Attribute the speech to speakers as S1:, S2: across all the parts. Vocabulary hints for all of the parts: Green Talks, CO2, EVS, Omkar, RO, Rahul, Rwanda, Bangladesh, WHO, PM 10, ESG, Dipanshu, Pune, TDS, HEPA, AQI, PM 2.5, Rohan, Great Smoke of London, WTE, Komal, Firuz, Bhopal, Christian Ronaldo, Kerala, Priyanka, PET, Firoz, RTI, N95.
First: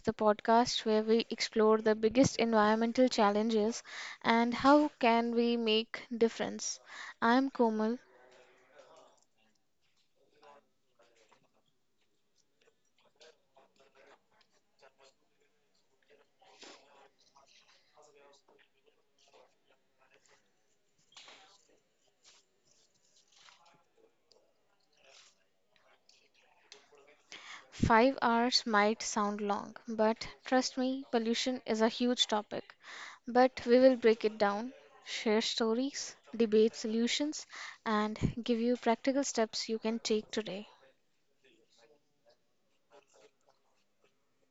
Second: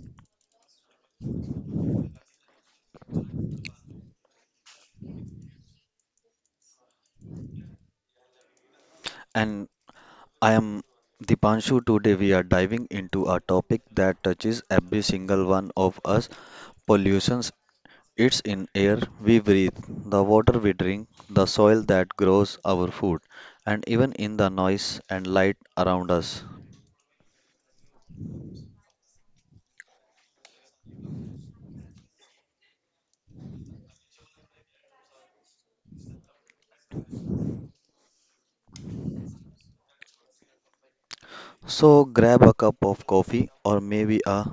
S1: the podcast where we explore the biggest environmental challenges and how can we make difference. I'm Komal.
S2: And I am Dipanshu. Today we are diving into a topic that touches every single one of us pollutions. It's in air we breathe, the water we drink, the soil that grows our food, and even in the noise and light around us.
S1: 5 hours might sound long, but trust me, pollution is a huge topic. But we will break it down, share stories, debate solutions and give you practical steps you can take today.
S2: So grab a cup of coffee or maybe a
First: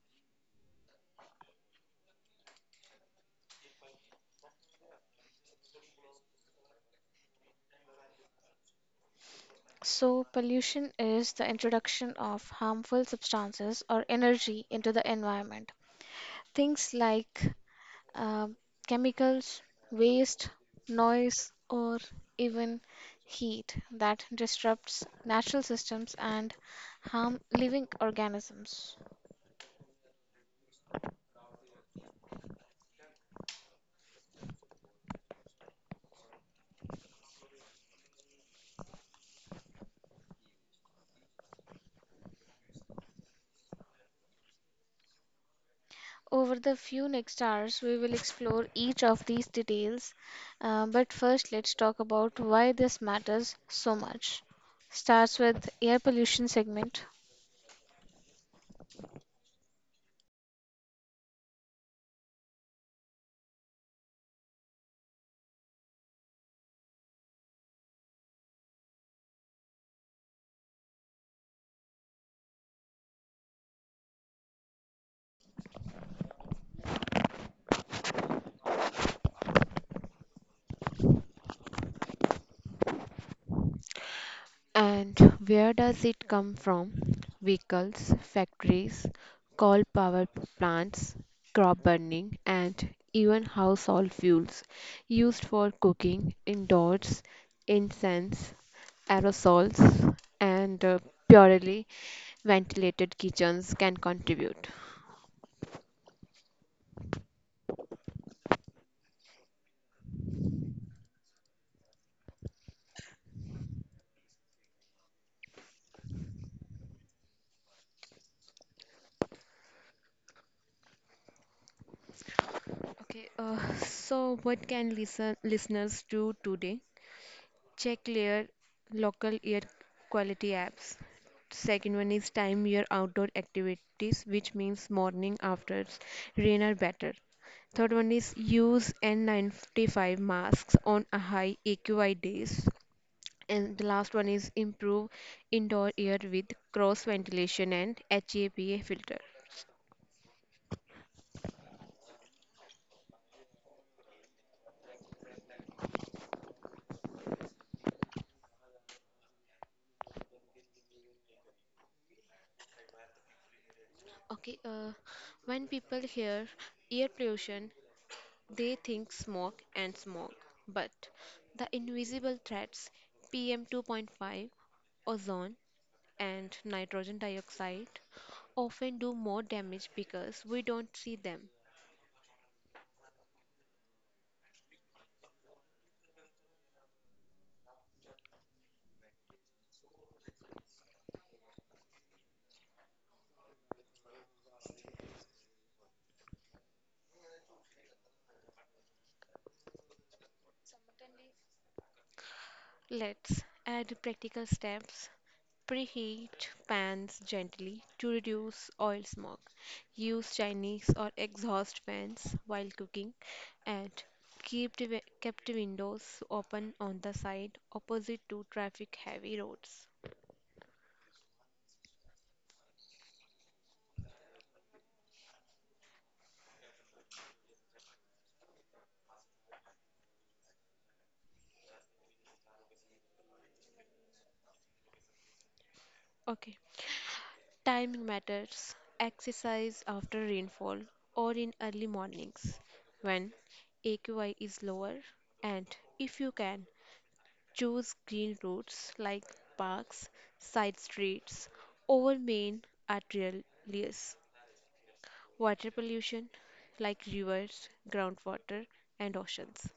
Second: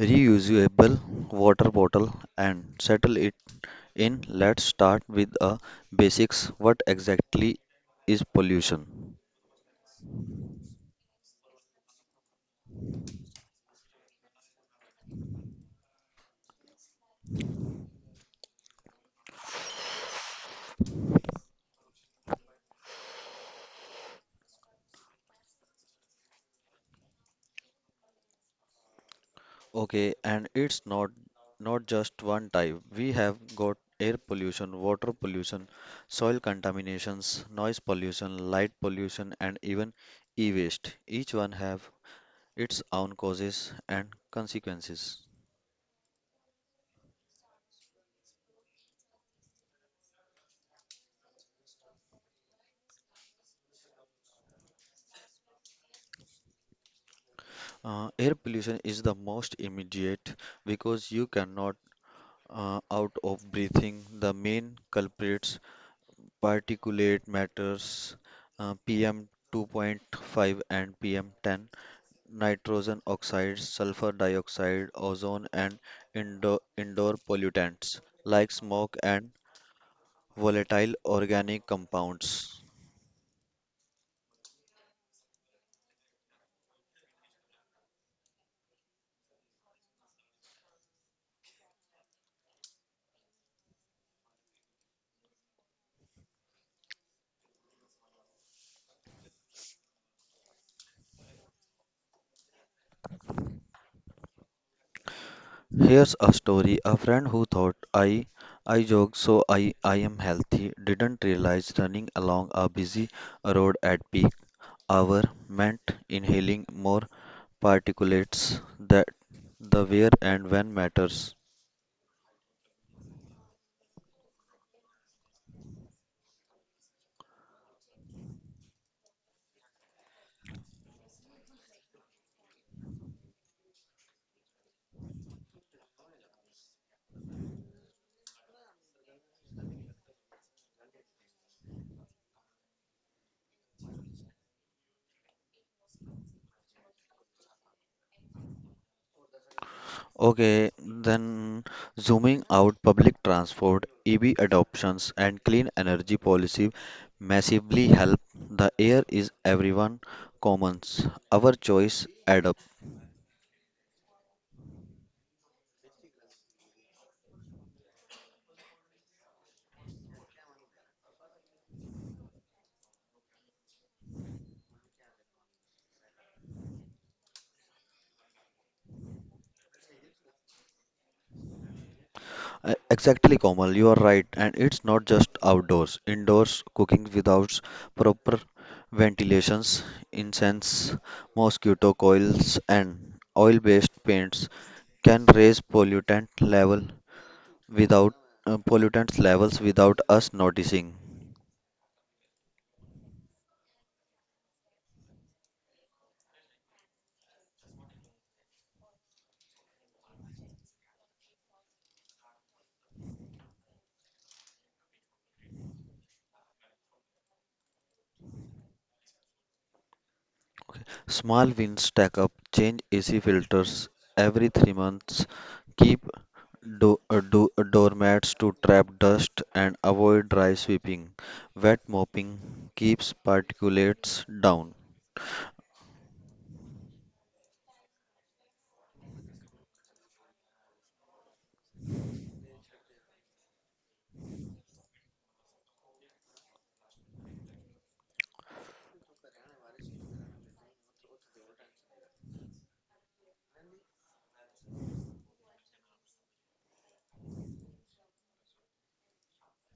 S2: reusable water bottle and settle it in. Let's start with a basics. What exactly is pollution?
S1: So, pollution is the introduction of harmful substances or energy into the environment. Things like uh, chemicals, waste, noise, or even heat that disrupts natural systems and harm living organisms.
S2: Okay, and it's not just one type. We have got air pollution, water pollution, soil contaminations, noise pollution, light pollution, and even e-waste. Each one have its own causes and consequences.
S1: Over the few next hours, we will explore each of these details. But first, let's talk about why this matters so much. Starts with air pollution segment.
S2: Air pollution is the most immediate because you cannot out of breathing. The main culprits, particulate matters, PM 2.5 and PM 10, nitrogen oxides, sulfur dioxide, ozone, and indoor pollutants like smoke and volatile organic compounds.
S1: And where does it come from? Vehicles, factories, coal power plants, crop burning, and even household fuels used for cooking, indoors, incense, aerosols, and purely ventilated kitchens can contribute.
S2: Here's a story: a friend who thought I jog, so I am healthy, didn't realize running along a busy road at peak hour meant inhaling more particulates. That, the where and when matters.
S1: Okay, so what can listeners do today? Check your local air quality apps. Second one is time your outdoor activities, which means morning after rain are better. Third one is use N95 masks on a high AQI days. And the last one is improve indoor air with cross ventilation and HEPA filter.
S2: Okay, then zooming out, public transport, EV adoptions, and clean energy policy massively help. The air is everyone commons. Our choice add up.
S1: Okay, uh, when people hear air pollution, they think smoke and smog, but the invisible threats PM 2.5, ozone, and nitrogen dioxide often do more damage because we don't see them.
S2: Exactly, Komal, you are right. And it's not just outdoors. Indoors, cooking without proper ventilations, incense, mosquito coils, and oil-based paints can raise pollutant level without pollutants levels without us noticing.
S1: Let's add practical steps. Preheat pans gently to reduce oil smoke. Use Chinese or exhaust fans while cooking and kept the windows open on the side opposite to traffic heavy roads.
S2: Okay. Small wins stack up: change AC filters every 3 months, keep doormats to trap dust, and avoid dry sweeping. Wet mopping keeps particulates down.
S1: Okay. Timing matters. Exercise after rainfall or in early mornings when AQI is lower and if you can choose green routes like parks, side streets, over main arterials, water pollution like rivers, groundwater, and oceans.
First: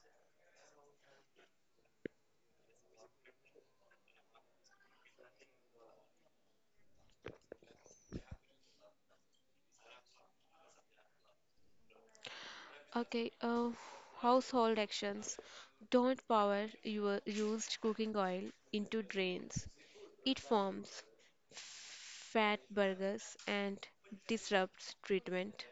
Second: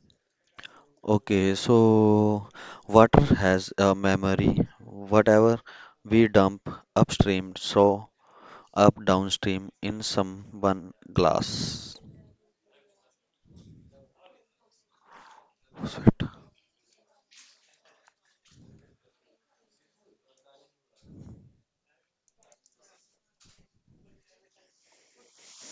S2: Okay, so water has a memory. Whatever we dump upstream, so up downstream in someone glass.
S1: Okay, uh, household actions.
S2: So,
S1: Don't power your used cooking oil into drains. It forms fat burgers and disrupts treatment.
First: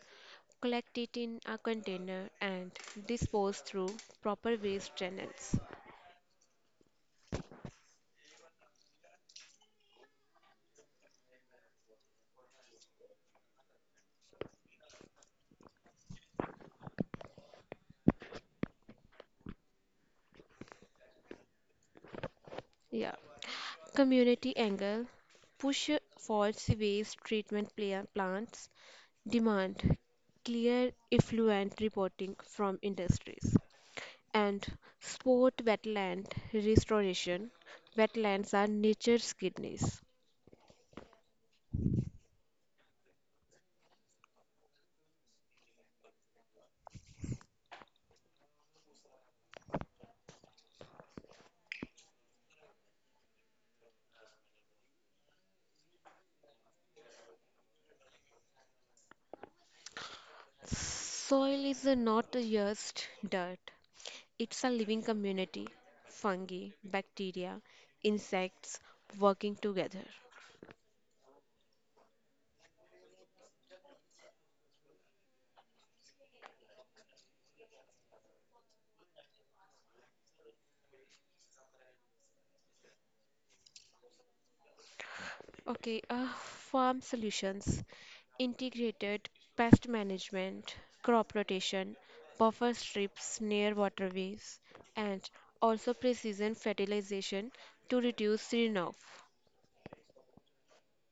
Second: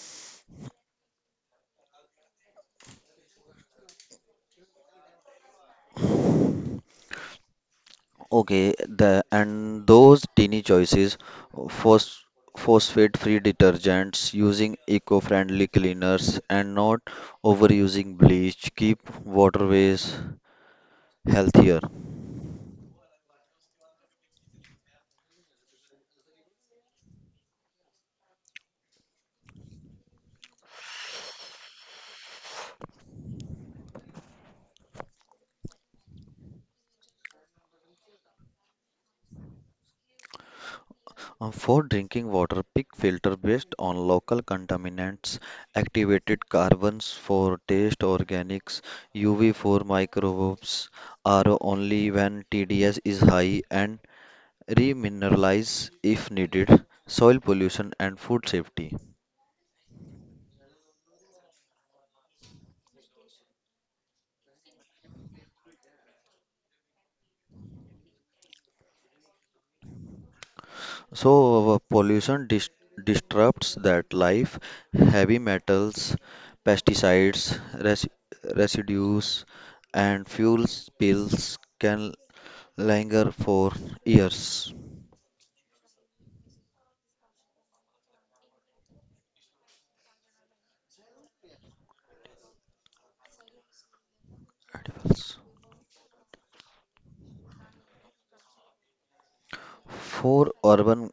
S1: Collect it in a container and dispose through proper waste channels.
S2: okay, the and those teeny choices, phos, phosphate-free detergents, using eco-friendly cleaners, and not overusing bleach keep waterways healthier.
S1: Yeah. Community angle push for sewage treatment plants, demand clear effluent reporting from industries, and sport wetland restoration. Wetlands are nature's kidneys.
S2: For drinking water, pick filter based on local contaminants, activated carbons for taste organics, UV for microbes are only when TDS is high, and remineralize if needed. Soil pollution and food safety.
S1: Soil is not just dirt, it's a living community, fungi, bacteria, insects working together.
S2: So, pollution disrupts that life: heavy metals, pesticides, res- residues, and fuel spills can linger for years.
S1: Okay, uh, farm solutions, integrated pest management, crop rotation, buffer strips near waterways, and
S2: Edibles.
S1: also precision fertilization to reduce runoff.
S2: For urban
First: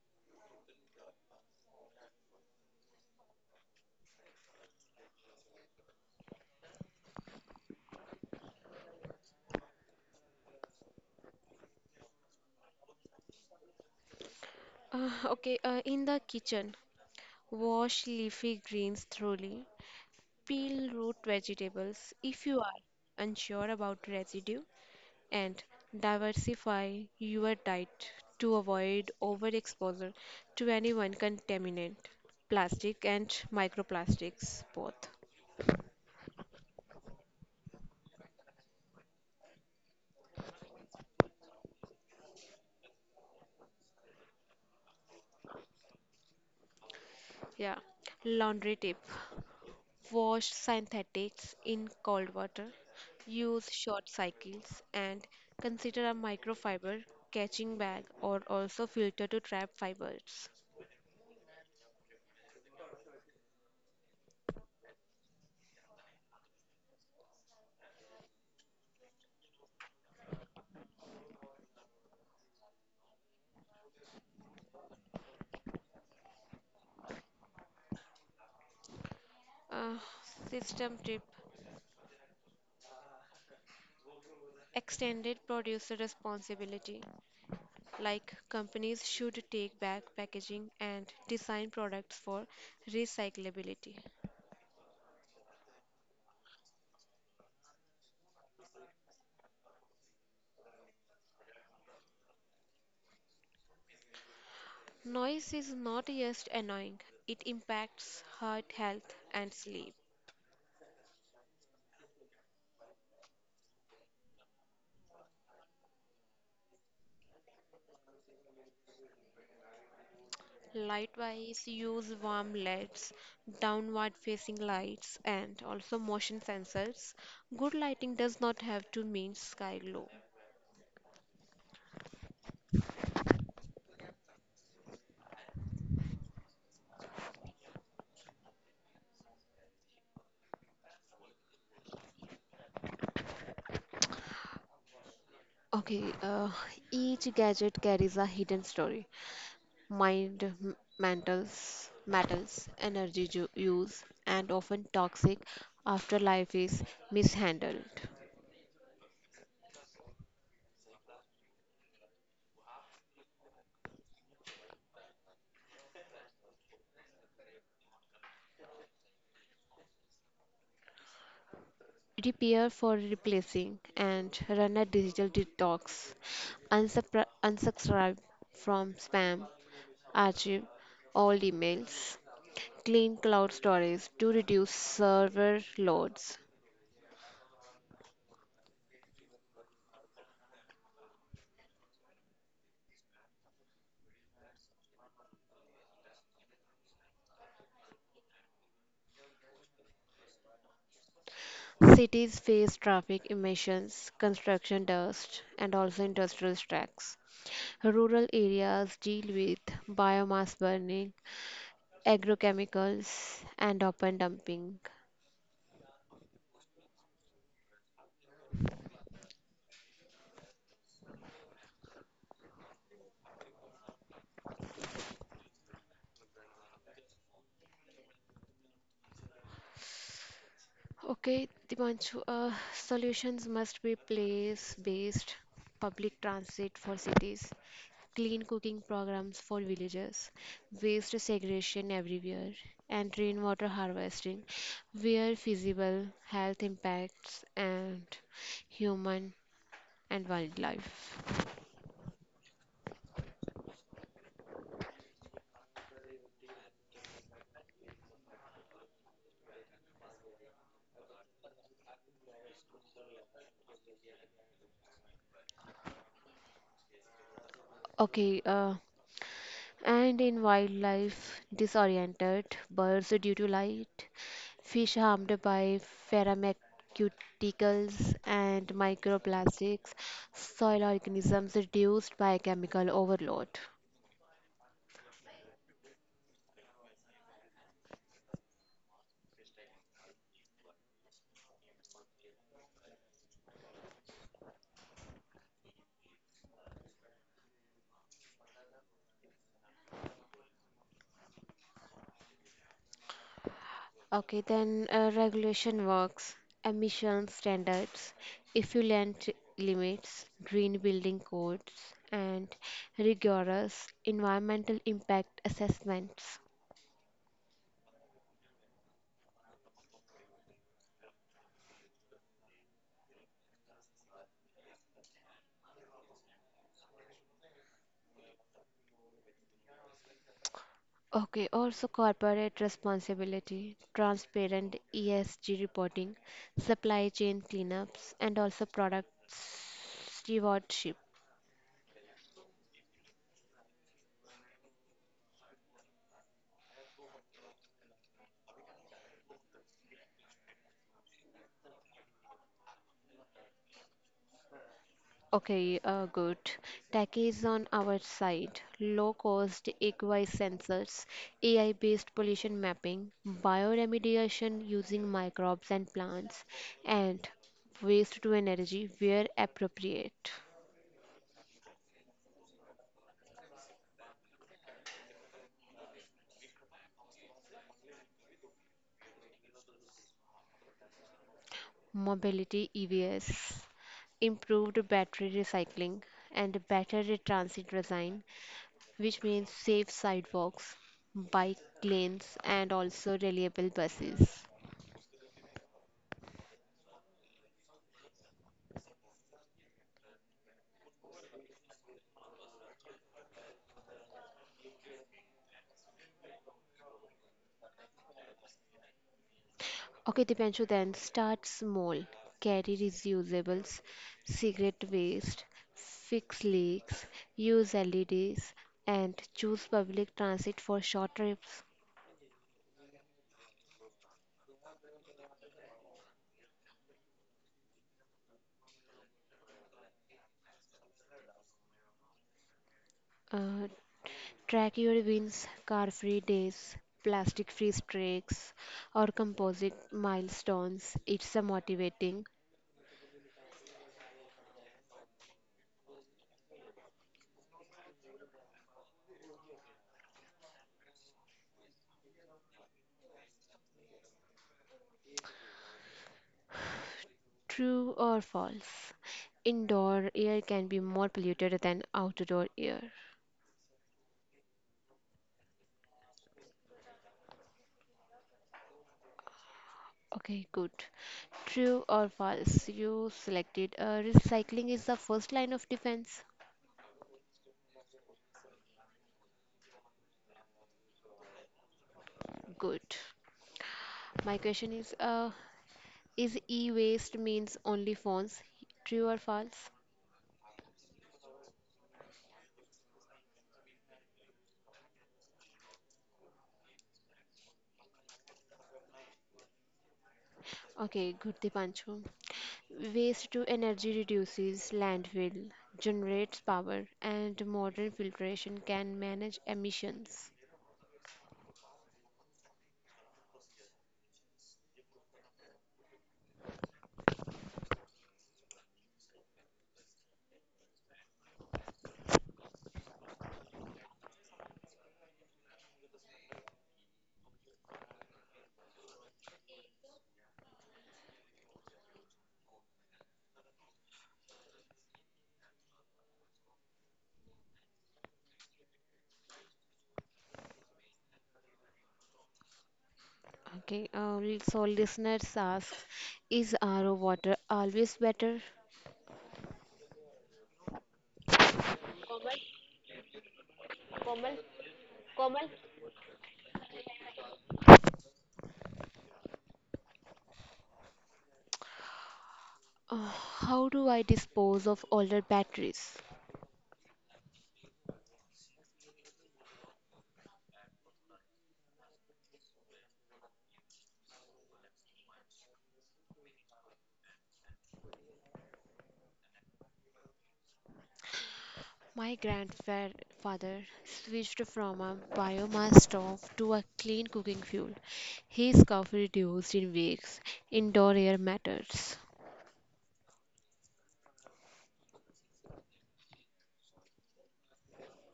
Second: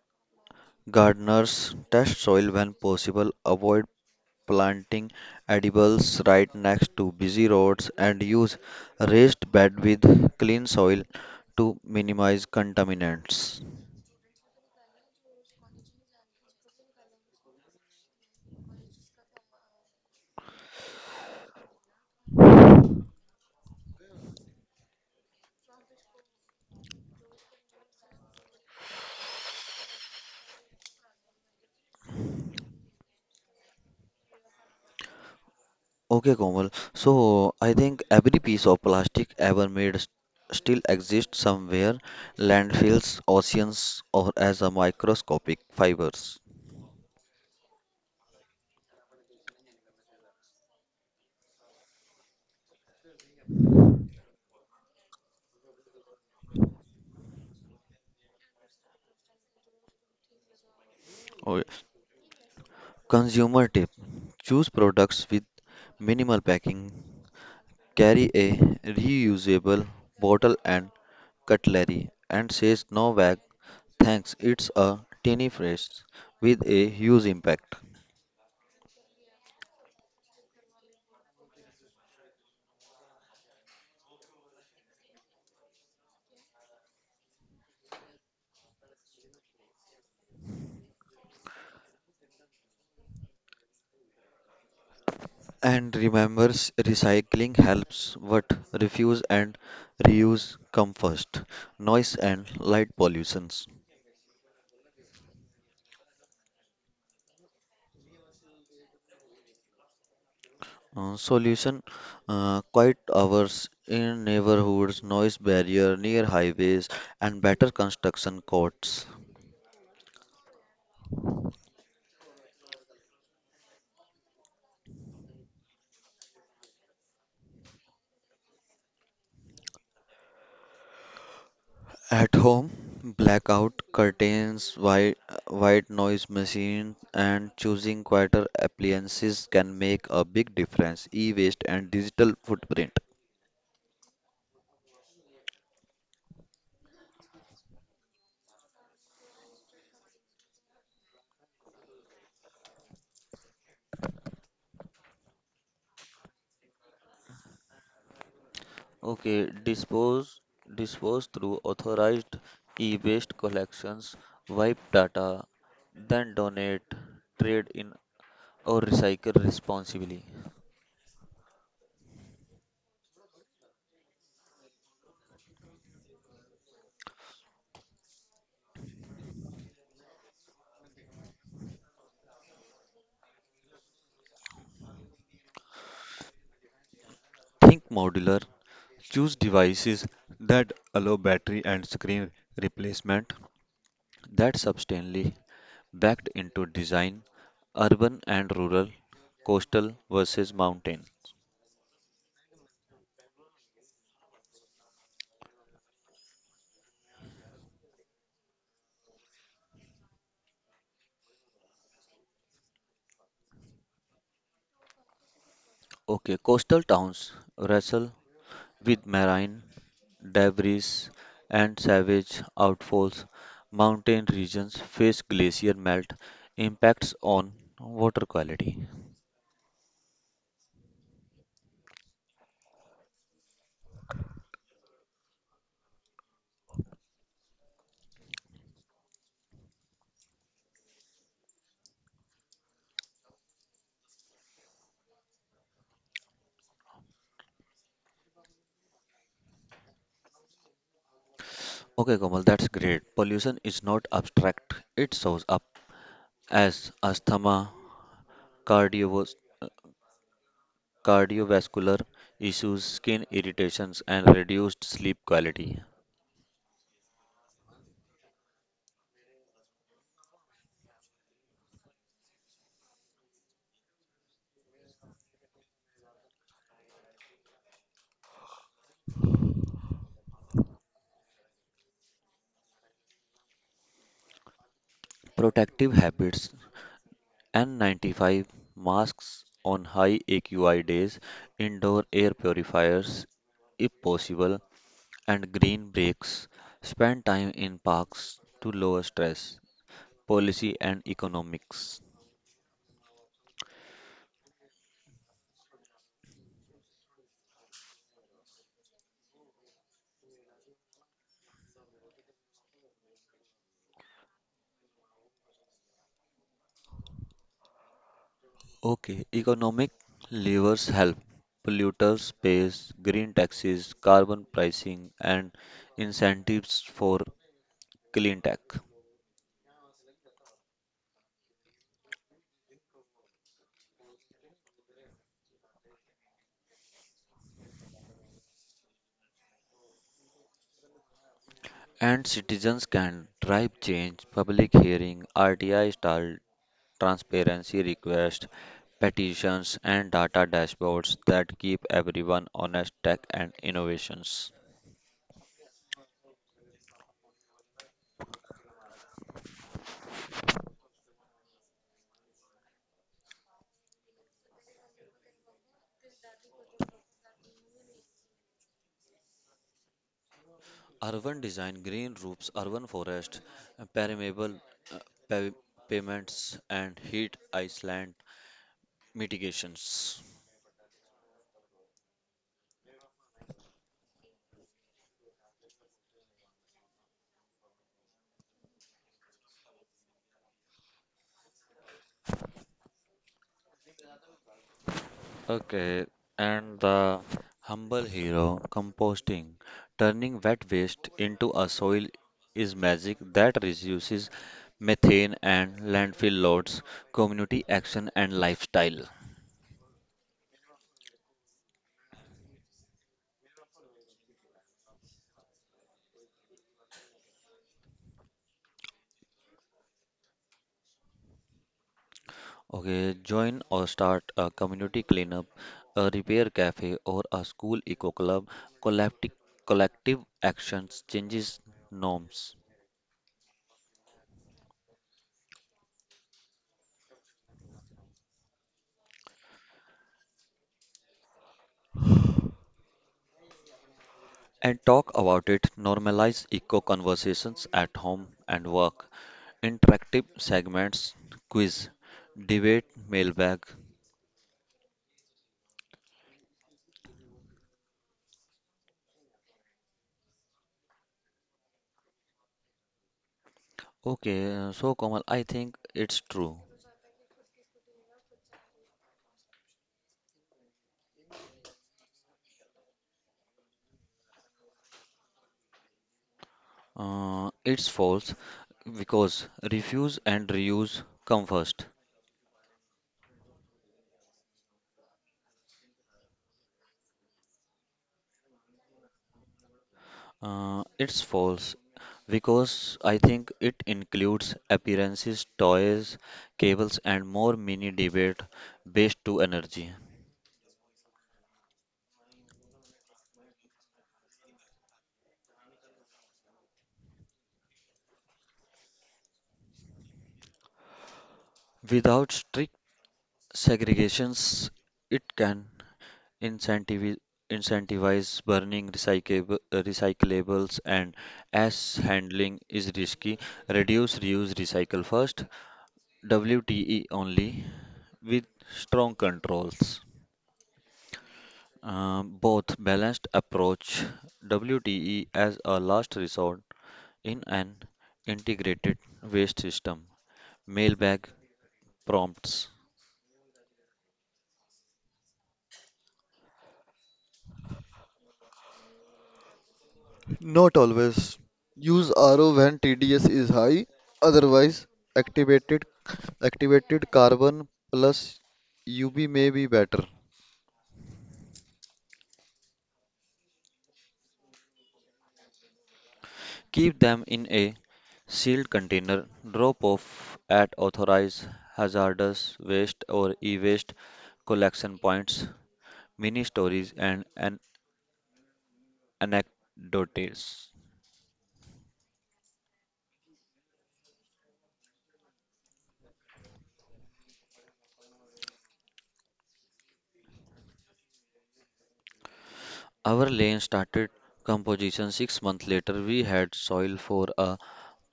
S2: gardeners, test soil when possible, avoid planting edibles right next to busy roads, and use raised bed with clean soil to minimize contaminants.
S1: Okay, in the kitchen, wash leafy greens thoroughly, peel root vegetables if you are unsure about residue, and diversify your diet to avoid overexposure to any one contaminant, plastic and microplastics both.
S2: Okay, Komal. So I think every piece of plastic ever made still exists somewhere: landfills, oceans, or as a microscopic fibers.
S1: Yeah. Laundry tip. Wash synthetics in cold water. Use short cycles and consider a microfiber catching bag or also filter to trap fibers.
S2: Okay. Consumer tip: choose products with minimal packing. Carry a reusable bottle and cutlery, and says no bag thanks. It's a tiny phrase with a huge impact.
S1: Uh, system tip. Extended producer responsibility. Like companies should take back packaging and design products for recyclability.
S2: And remembers recycling helps, but refuse and reuse come first. Noise and light pollutions.
S1: Noise is not just annoying, it impacts heart health and sleep.
S2: Solution, quiet hours in neighborhoods, noise barrier near highways, and better construction codes.
S1: Likewise, use warm LEDs, downward facing lights, and also motion sensors. Good lighting does not have to mean sky glow.
S2: At home, blackout curtains, white noise machine, and choosing quieter appliances can make a big difference. E-waste and digital footprint.
S1: Okay, uh, each gadget carries a hidden story. Mind mantles, matters, energy use, and often toxic afterlife is mishandled.
S2: Okay, dispose through authorized e-waste collections, wipe data, then donate, trade in, or recycle responsibly.
S1: Repair for replacing and run a digital detox. Unsubscribe from spam, archive all emails. Clean cloud storage to reduce server loads.
S2: Think modular. Choose devices that allow battery and screen replacement, that substantially backed into design. Urban and rural, coastal versus mountain.
S1: Cities face traffic emissions, construction dust, and also industrial strikes. Rural areas deal with biomass burning, agrochemicals, and open dumping.
S2: Okay, coastal towns wrestle with marine debris and savage outfalls. Mountain regions face glacier melt impacts on water quality.
S1: Okay, Dipanshu, solutions must be place-based public transit for cities, clean cooking programs for villages, waste segregation everywhere, and rainwater harvesting where feasible, health impacts, and human and wildlife.
S2: Okay, Komal, that's great. Pollution is not abstract, it shows up as asthma, cardiovas- cardiovascular issues, skin irritations, and reduced sleep quality.
S1: Okay, uh, and in wildlife, disoriented birds due to light, fish harmed by pharmaceuticals and microplastics, soil organisms reduced by chemical overload.
S2: Protective habits, and 95 masks on high AQI days, indoor air purifiers if possible, and green breaks. Spend time in parks to lower stress. Policy and economics.
S1: Okay, then regulation works, emission standards, effluent limits, green building codes, and rigorous environmental impact assessments.
S2: Okay, economic levers help. Polluters pays, green taxes, carbon pricing, and incentives for clean tech.
S1: Okay, also corporate responsibility, transparent ESG reporting, supply chain cleanups, and also product stewardship.
S2: And citizens can drive change: public hearing, RTI style transparency requests, petitions, and data dashboards that keep everyone honest. Tech and innovations.
S1: Okay, good. Tech is on our side. Low cost equi sensors, AI based pollution mapping, bioremediation using microbes and plants, and waste to energy where appropriate.
S2: Urban design, green roofs, urban forest, permeable uh, pa- pavements, and heat island mitigations.
S1: Mobility EVS, improved battery recycling, and better transit design, which means safe sidewalks, bike lanes, and also reliable buses.
S2: Okay, and the humble hero, composting, turning wet waste into a soil, is magic that reduces methane and landfill loads. Community action and lifestyle.
S1: Okay, Dipanshu, then start small. Carry reusables, cigarette waste, fix leaks, use LEDs, and choose public transit for short trips.
S2: Okay, join or start a community cleanup, a repair cafe, or a school eco club. Collective collective actions changes norms.
S1: Uh, track your wins, car free days, plastic free streaks, or composite milestones. It's a motivating.
S2: And talk about it, normalize eco conversations at home and work. Interactive segments: quiz, debate, mailbag.
S1: True or false? Indoor air can be more polluted than outdoor air.
S2: Okay, so Komal, I think it's true.
S1: Okay, good. True or false? You selected recycling is the first line of defense.
S2: It's false because refuse and reuse come first.
S1: Good. My question is, is e-waste means only phones? True or false?
S2: It's false because I think it includes appearances, toys, cables, and more. Mini debate: based to energy.
S1: Okay, good, Dipanshu. Waste to energy reduces landfill, generates power, and modern filtration can manage emissions.
S2: Without strict segregations, it can incentivize, incentivize burning recyclables, and as handling is risky. Reduce, reuse, recycle first. WTE only with strong controls. Both balanced approach, WTE as a last resort in an integrated waste system. Mailbag prompts.
S1: Okay, uh, so listeners ask, is RO water always better?
S2: Not always. Use RO when TDS is high, otherwise activated activated carbon plus UV may be better.
S1: Uh, how do I dispose of older batteries?
S2: Keep them in a sealed container, drop off at authorized hazardous waste or e-waste collection points. Mini stories and an anecdotes.
S1: My grandfather switched from a biomass stove to a clean cooking fuel. His coffee reduced in weeks. Indoor air matters.
S2: Our lane started composition 6 months later. We had soil for a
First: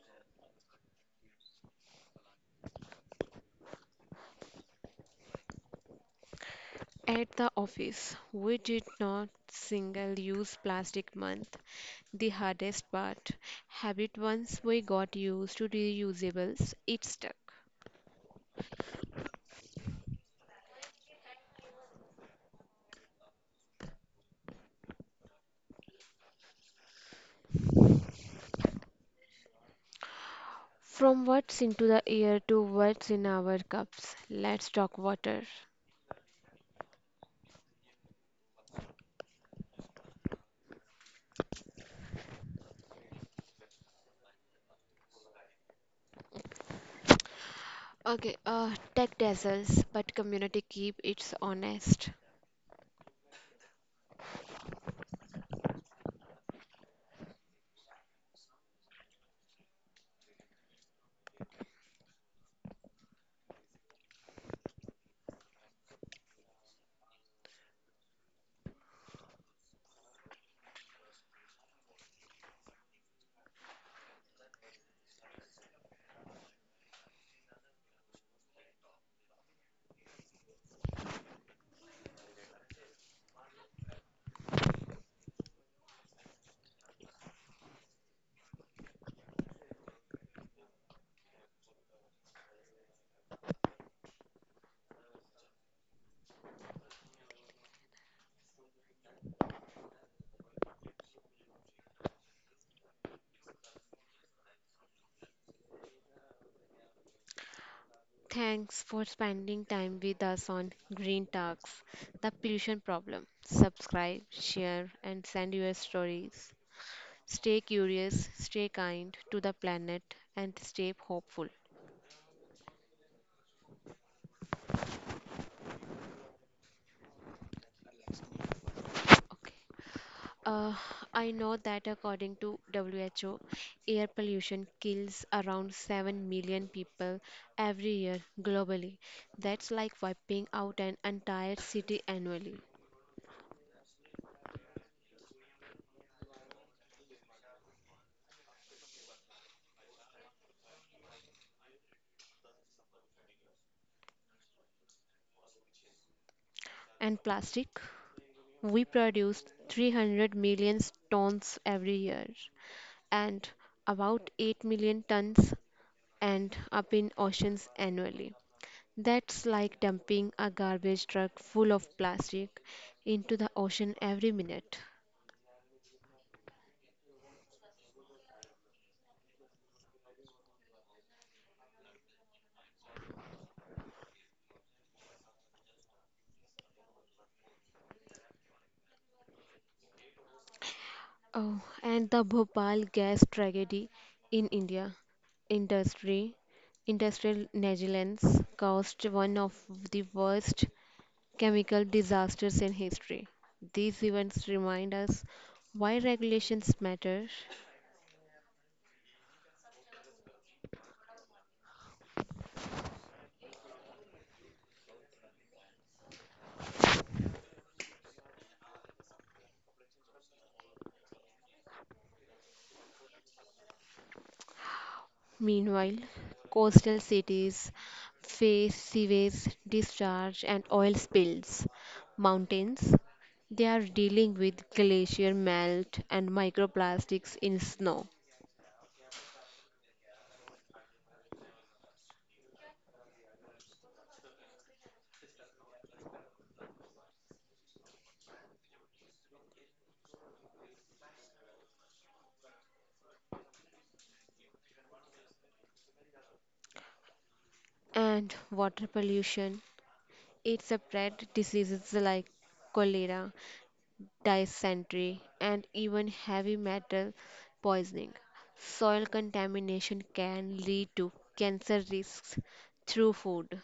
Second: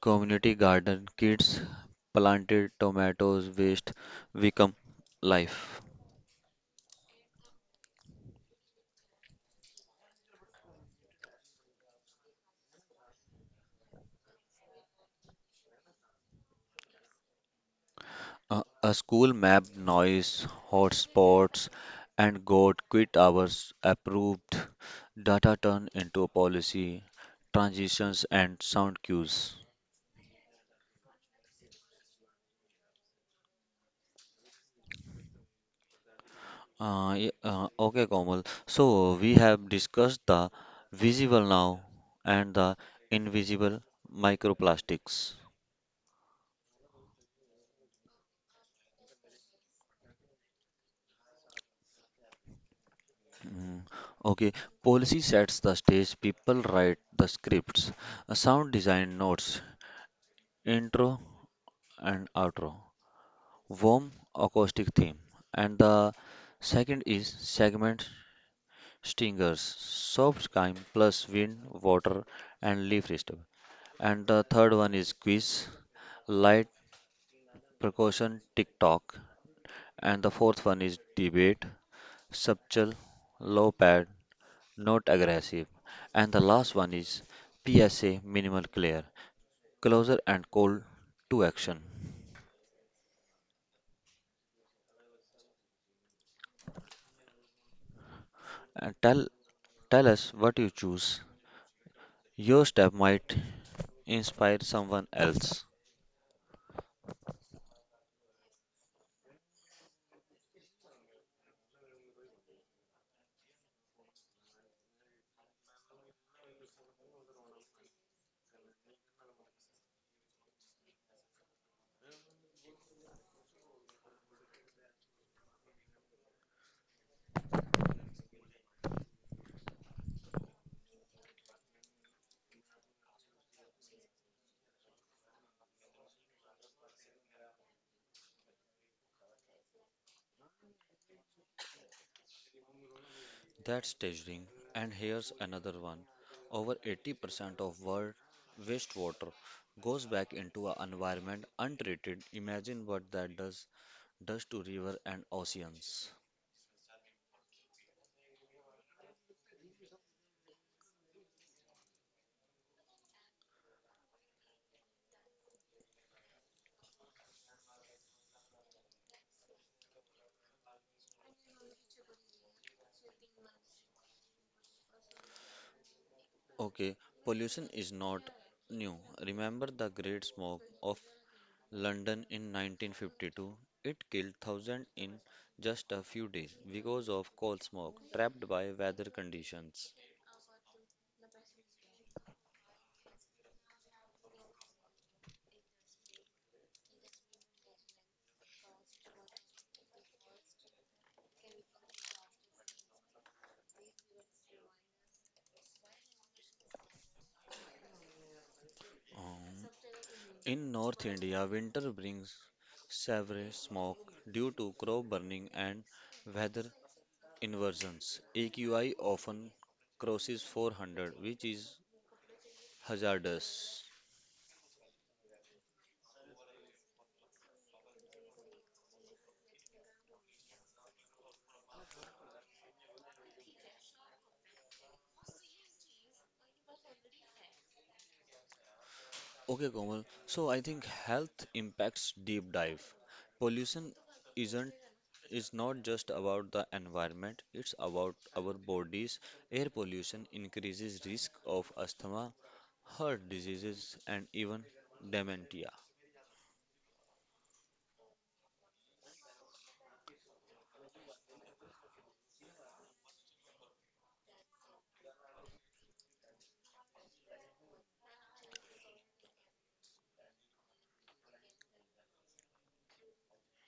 S2: community garden, kids planted tomatoes, waste become life.
S1: At the office, we did not single use plastic month. The hardest part, habit once we got used to reusables, it stuck.
S2: A school map, noise, hot spots, and goat quit hours approved. Data turned into policy, transitions, and sound cues.
S1: From what's into the air to what's in our cups, let's talk water.
S2: Okay, Komal. So we have discussed the visible, now, and the invisible microplastics.
S1: Okay, tech dazzles, but community keep it's honest.
S2: Mm, okay, policy sets the stage, people write the scripts. Sound design notes, intro and outro, warm acoustic theme. And the second is segment stingers, soft chime plus wind, water, and leaf disturb. And the third one is quiz, light percussion, tick tock. And the fourth one is debate, subtle, low pad, not aggressive. And the last one is PSA, minimal clear, closer and call to action. And tell us what you choose. Your step might inspire someone else.
S1: Thanks for spending time with us on Green Talks, the pollution problem. Subscribe, share, and send your stories. Stay curious, stay kind to the planet, and stay hopeful. Okay. Uh, I know that according to WHO, air pollution kills around 7 million people every year globally. That's like wiping out an entire city annually.
S2: That's staggering. And here's another one. Over 80% of world wastewater goes back into our environment untreated. Imagine what that does to river and oceans.
S1: And plastic? We produce 300 million tons every year, and about 8 million tons end up in oceans annually. That's like dumping a garbage truck full of plastic into the ocean every minute.
S2: Okay, pollution is not new. Remember the Great Smoke of London in 1952? It killed thousands in just a few days because of coal smoke trapped by weather conditions.
S1: Oh, and the Bhopal gas tragedy in India industry industrial negligence caused one of the worst chemical disasters in history. These events remind us why regulations matter.
S2: Um, in North India, winter brings severe smoke due to crop burning and weather inversions. AQI often crosses 400, which is hazardous.
S1: Meanwhile, coastal cities face sewage discharge and oil spills. Mountains, they are dealing with glacier melt and microplastics in snow.
S2: Okay, Komal. So I think health impacts deep dive. Pollution isn't is not just about the environment, it's about our bodies. Air pollution increases risk of asthma, heart diseases, and even dementia.
S1: And water pollution, it spread diseases like cholera, dysentery, and even heavy metal poisoning. Soil contamination can lead to cancer risks through food.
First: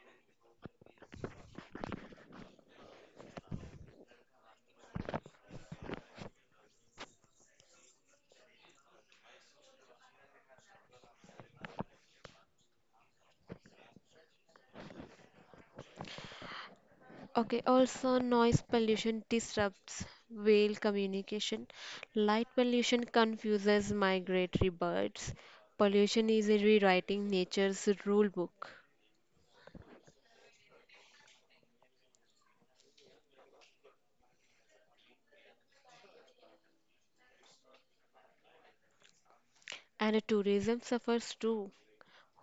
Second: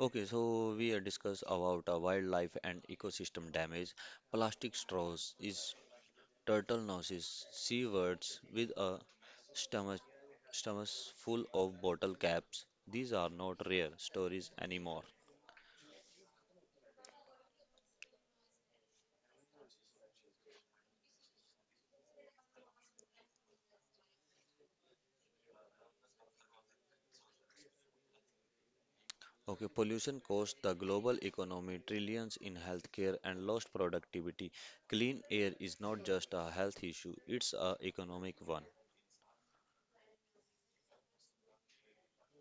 S2: Okay, so we are discuss about wildlife and ecosystem damage. Plastic straws is turtle noses seawards with a stomach, stomach full of bottle caps. These are not rare stories anymore.
S1: Okay, also noise pollution disrupts whale communication. Light pollution confuses migratory birds. Pollution is rewriting nature's rule book.
S2: Okay, pollution costs the global economy trillions in healthcare and lost productivity. Clean air is not just a health issue, it's a economic one.
S1: And tourism suffers too.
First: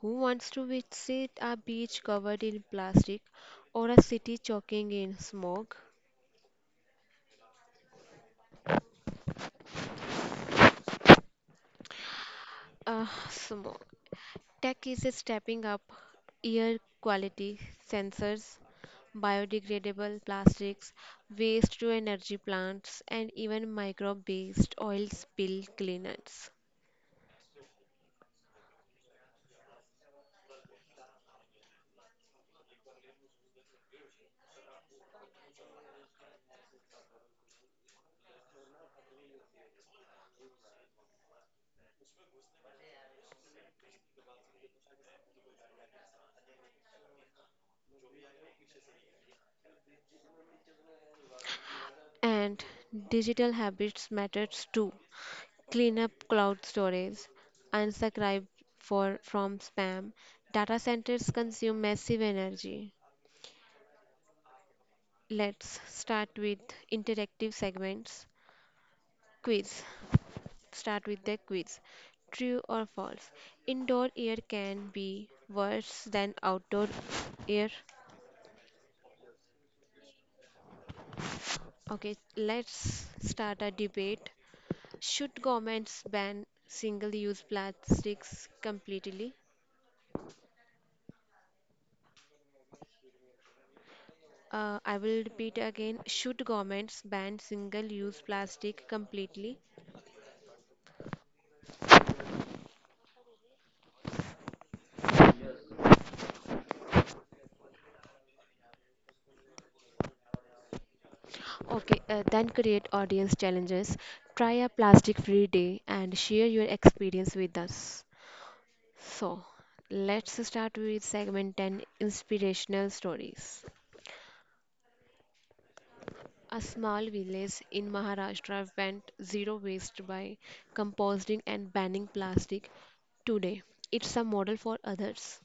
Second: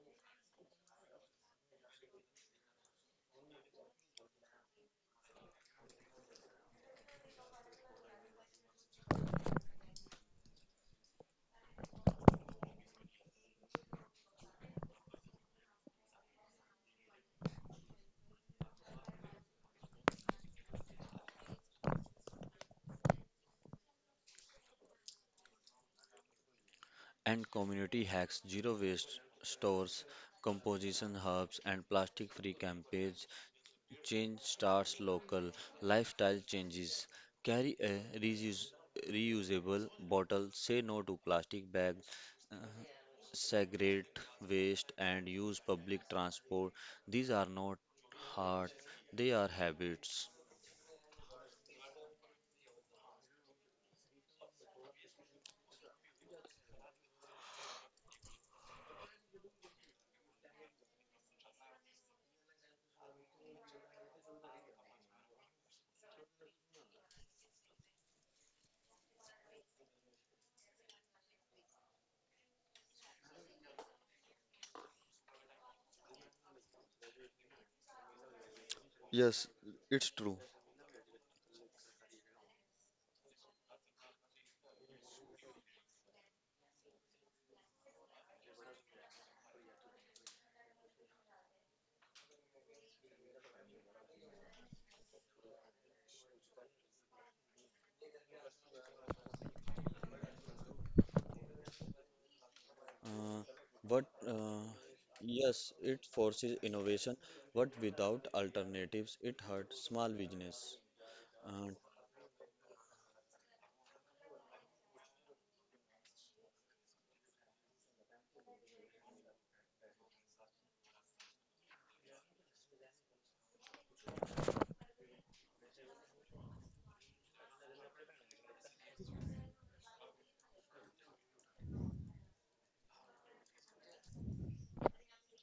S1: Who wants to visit a beach covered in plastic or a city choking in smog? Smog! Tech is stepping up air quality sensors, biodegradable plastics, waste to energy plants, and even microbe based oil spill cleaners.
S2: And community hacks: zero waste stores, composition hubs, and plastic free campaigns. Change starts local. Lifestyle changes. Carry a reusable bottle. Say no to plastic bags. Uh, Segregate waste and use public transport. These are not hard, they are habits.
S1: And digital habits matters too. Clean up cloud storage, unsubscribe from spam. Data centers consume massive energy. Let's start with interactive segments. Quiz. Start with the quiz. True or false? Indoor air can be worse than outdoor air.
S2: Yes, it's true.
S1: Okay, let's start a debate. Should governments ban single use plastics completely? I will repeat again. Should governments ban single-use plastic completely?
S2: Uh, what Yes, it forces innovation, but without alternatives, it hurts small business. Uh,
S1: Okay, then create audience challenges. Try a plastic free day and share your experience with us. So, let's start with segment 10 inspirational stories. A small village in Maharashtra went zero waste by composting and banning plastic today. It's a model for others.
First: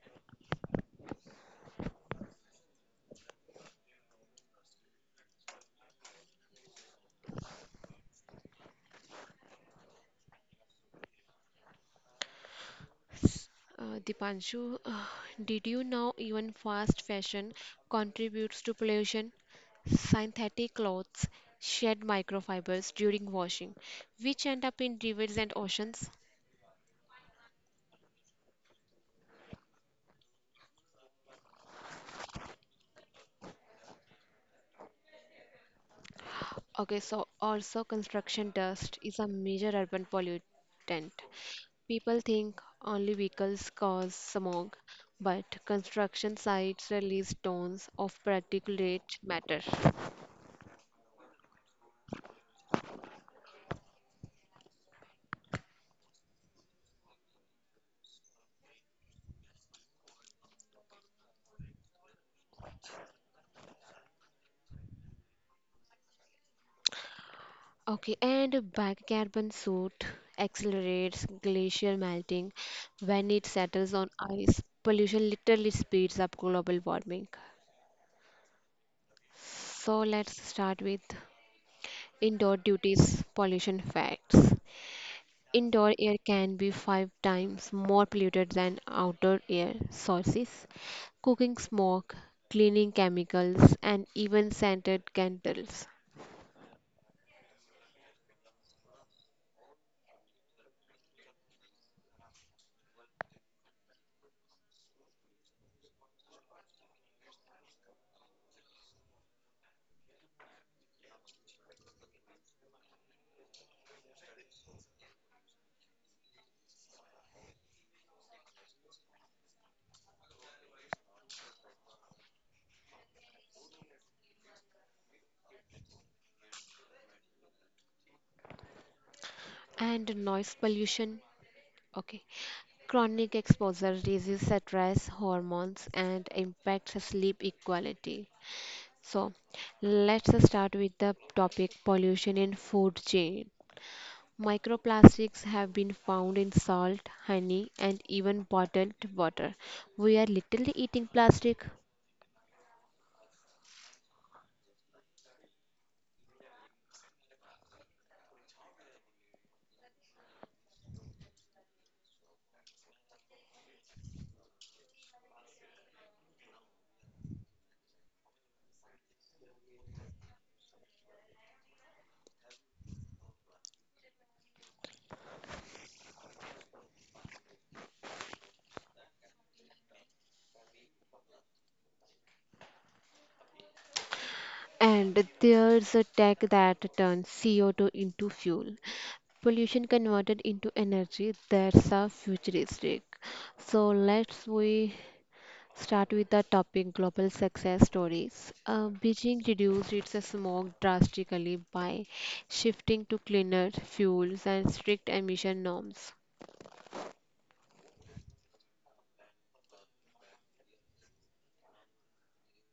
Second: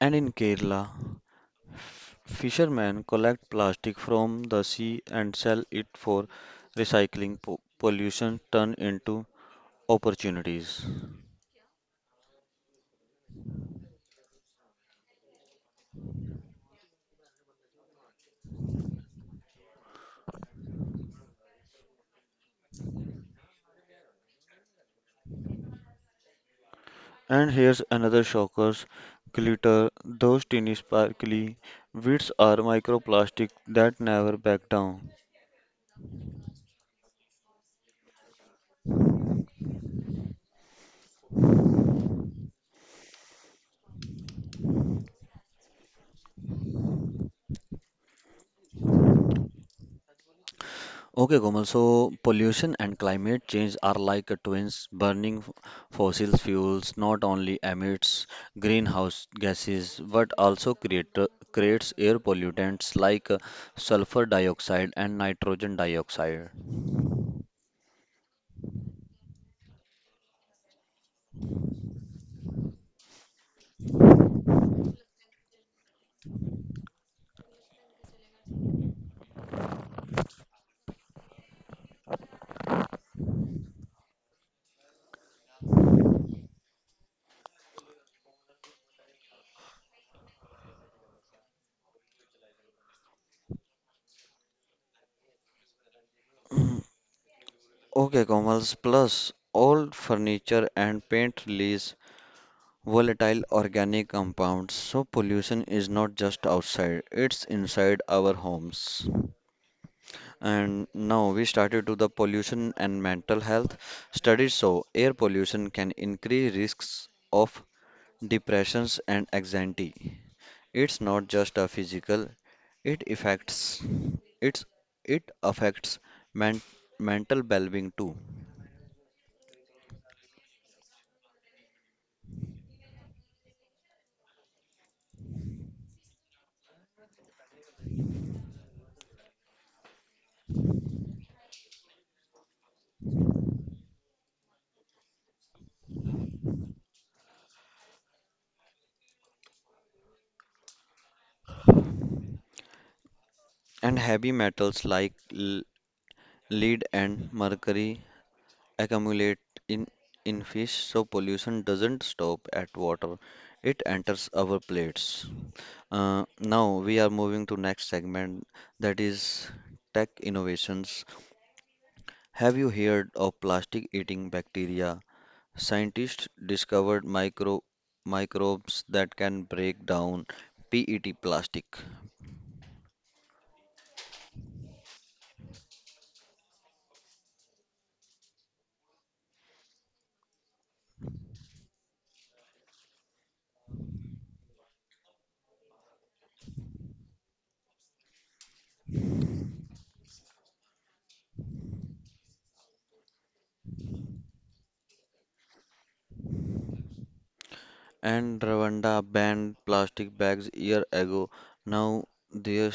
S2: and in Kerala, Fishermen collect plastic from the sea and sell it for recycling. Pollution turn into opportunities.
S1: Dipanshu, did you know even fast fashion contributes to pollution? Synthetic clothes shed microfibers during washing, which end up in rivers and oceans.
S2: And here's another shockers: glitter. Those teeny sparkly bits are microplastic that never back down.
S1: Okay, so also construction dust is a major urban pollutant. People think only vehicles cause smog, but construction sites release tons of particulate matter.
S2: Okay, Komal. So pollution and climate change are like a twins. Burning fossil fuels not only emits greenhouse gases but also creates air pollutants like sulfur dioxide and nitrogen dioxide.
S1: Okay, and a bicarbon soot accelerates glacier melting when it settles on ice. Pollution literally speeds up global warming. So let's start with indoor duties pollution facts. Indoor air can be five times more polluted than outdoor air sources. Cooking smoke, cleaning chemicals, and even scented candles.
S2: Okay, Komal. Plus, old furniture and paint release volatile organic compounds. So pollution is not just outside, it's inside our homes. And now we started to the pollution and mental health. Studies show air pollution can increase risks of depressions and anxiety. It's not just a physical, it affects it's it affects men, mental well-being too.
S1: And noise pollution. Okay. Chronic exposure raises stress hormones and impacts sleep quality. So, let's start with the topic pollution in food chain. Microplastics have been found in salt, honey, and even bottled water. We are literally eating plastic.
S2: And heavy metals like lead and mercury accumulate in in fish, so pollution doesn't stop at water. It enters our plates. Now we are moving to next segment, that is tech innovations. Have you heard of plastic eating bacteria? Scientists discovered microbes that can break down PET plastic.
S1: And there's a tech that turns CO2 into fuel. Pollution converted into energy, that's a futuristic. So let's we start with the topic global success stories. Beijing reduced its smog drastically by shifting to cleaner fuels and strict emission norms.
S2: And Rwanda banned plastic bags year ago. Now they're.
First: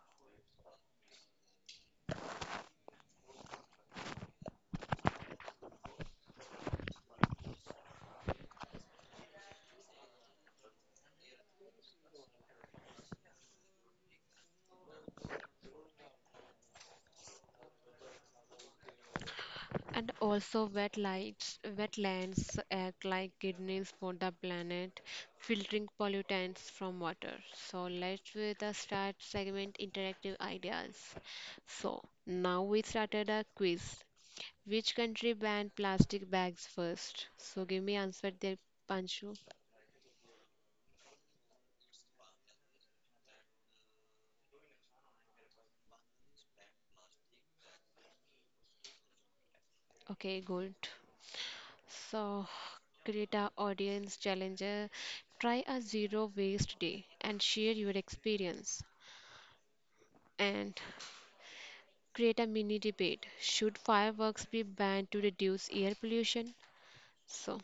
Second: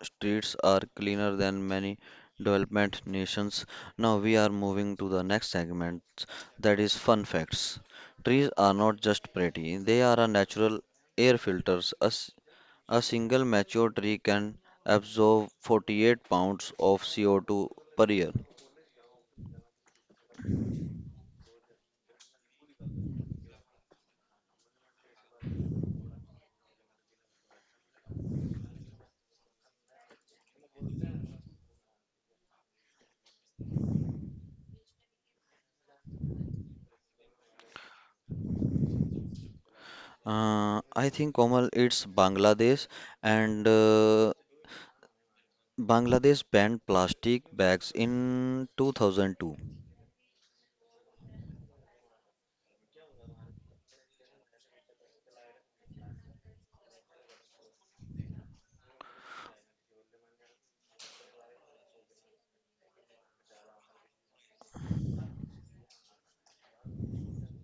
S2: Streets are cleaner than many development nations. Now we are moving to the next segment, that is fun facts. Trees are not just pretty, they are a natural air filters. A single mature tree can absorb 48 pounds of CO2 per year.
S1: And also wet lights, wetlands act like kidneys for the planet, filtering pollutants from water. So let's with the start segment interactive ideas. So now we started a quiz. Which country banned plastic bags first? So give me answer there, Panchu.
S2: I think Komal, it's Bangladesh, and Bangladesh banned plastic bags in 2002.
S1: Okay, good. So create a audience challenger. Try a zero waste day and share your experience. And create a mini debate. Should fireworks be banned to reduce air pollution? So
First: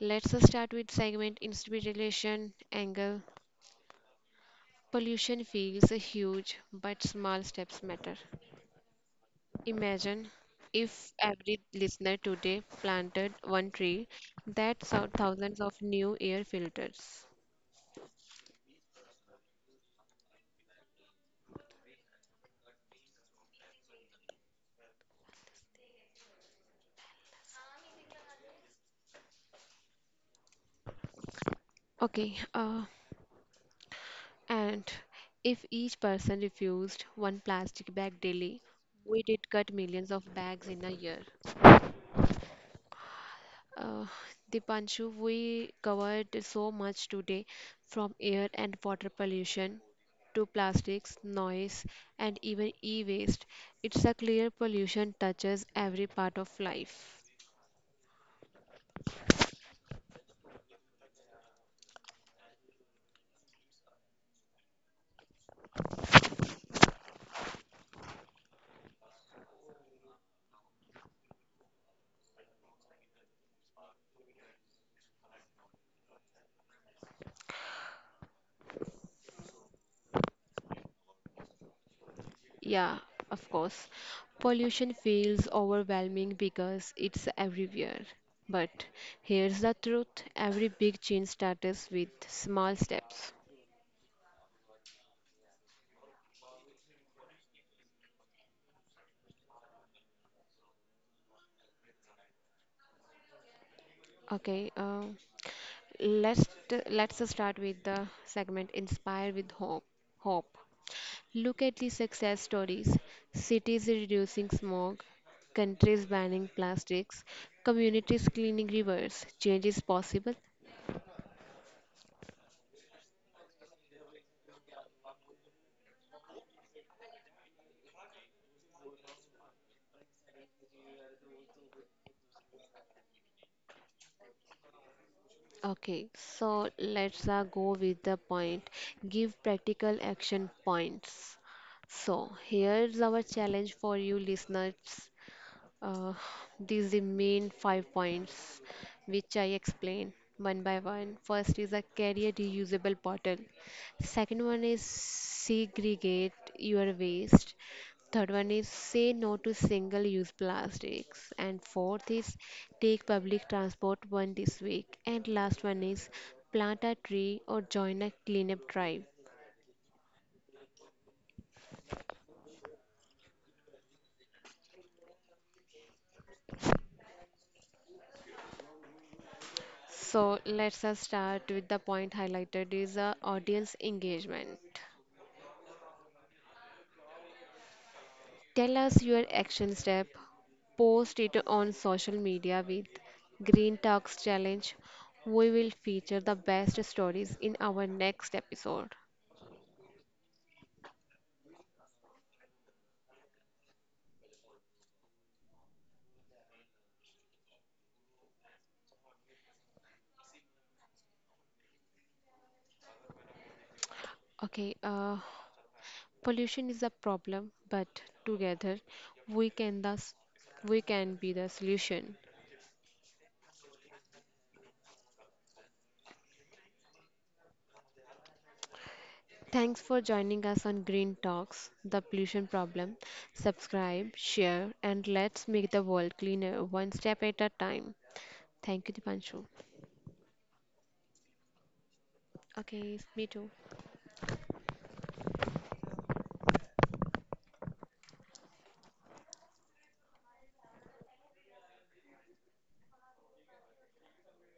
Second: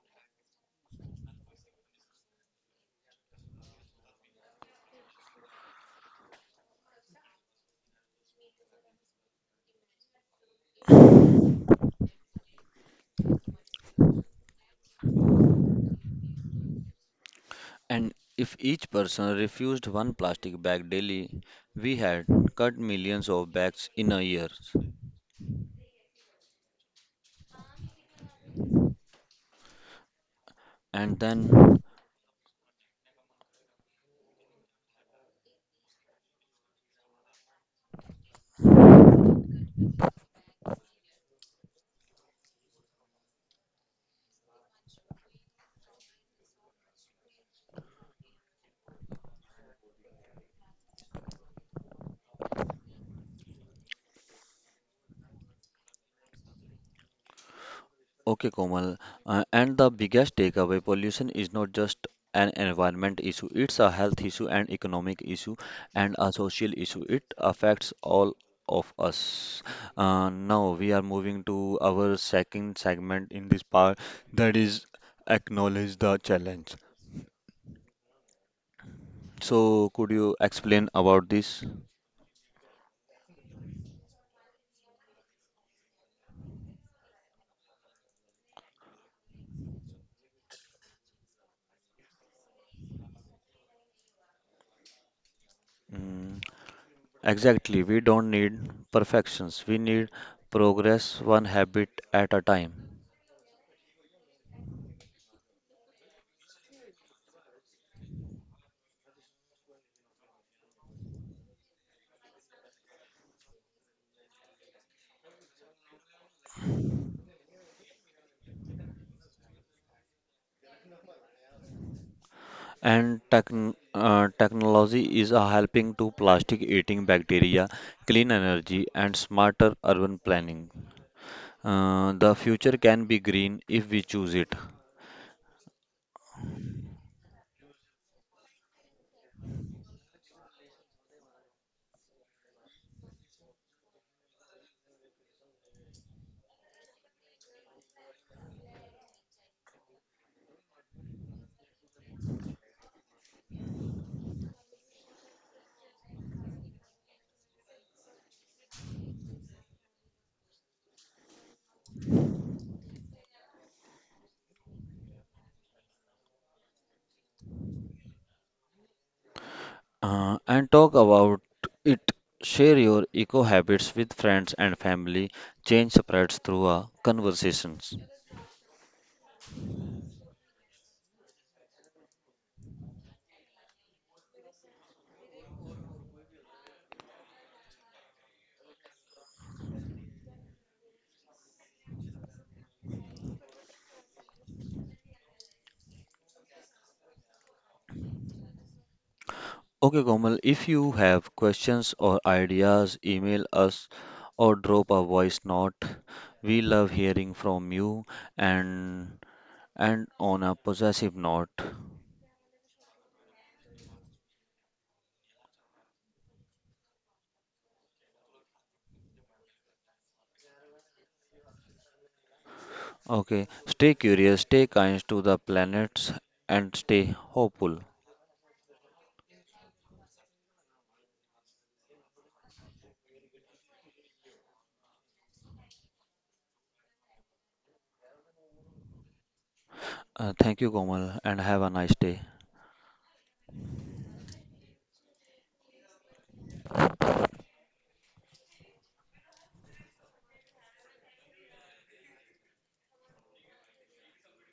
S1: let's start with segment inspiration angle. Pollution feels huge, but small steps matter. Imagine if every listener today planted one tree, that's thousands of new air filters.
S2: And if each person refused one plastic bag daily, we had cut millions of bags in a year. And then,
S1: Okay, uh, and if each person refused one plastic bag daily, we did cut millions of bags in a year. Uh, Dipanshu, we covered so much today from air and water pollution to plastics, noise, and even e waste. It's a clear pollution touches every part of life.
S2: okay, Komal, and the biggest takeaway, pollution is not just an environment issue, it's a health issue, an economic issue, and a social issue. It affects all of us. Now we are moving to our second segment in this part, that is acknowledge the challenge. So, could you explain about this?
S1: Yeah, of course. Pollution feels overwhelming because it's everywhere. But here's the truth, every big change starts with small steps.
S2: Mm, exactly. We don't need perfections. We need progress one habit at a time.
S1: Okay, uh, let's start with the segment Inspire with Hope. Hope. Look at the success stories. Cities reducing smog, countries banning plastics, communities cleaning rivers. Change is possible.
S2: And techn Technology is a helping to plastic eating bacteria, clean energy, and smarter urban planning. The future can be green if we choose it.
S1: Okay, so let's go with the point. Give practical action points. So here's our challenge for you listeners. Uh, these the main 5 points which I explain one by one. First is a carry a reusable bottle. Second one is segregate your waste. Third one is say no to single use plastics. And fourth is take public transport one this week. And last one is plant a tree or join a cleanup drive.
S2: And talk about it. Share your eco habits with friends and family. Change spreads through a conversations.
S1: So let's us start with the point highlighted is audience engagement. Tell us your action step. Post it on social media with Green Talks Challenge. We will feature the best stories in our next episode.
S2: Okay, Komal, if you have questions or ideas, email us or drop a voice note. We love hearing from you, and on a possessive note.
S1: Okay, uh, pollution is a problem, but together we can thus we can be the solution.
S2: Okay, stay curious, stay kind to the planets, and stay hopeful.
S1: Thanks for joining us on Green Talks, the pollution problem. Subscribe, share, and let's make the world cleaner one step at a time. Thank you, Dipanshu.
S2: Thank you, Komal, and have a nice day.
S1: Okay, me too.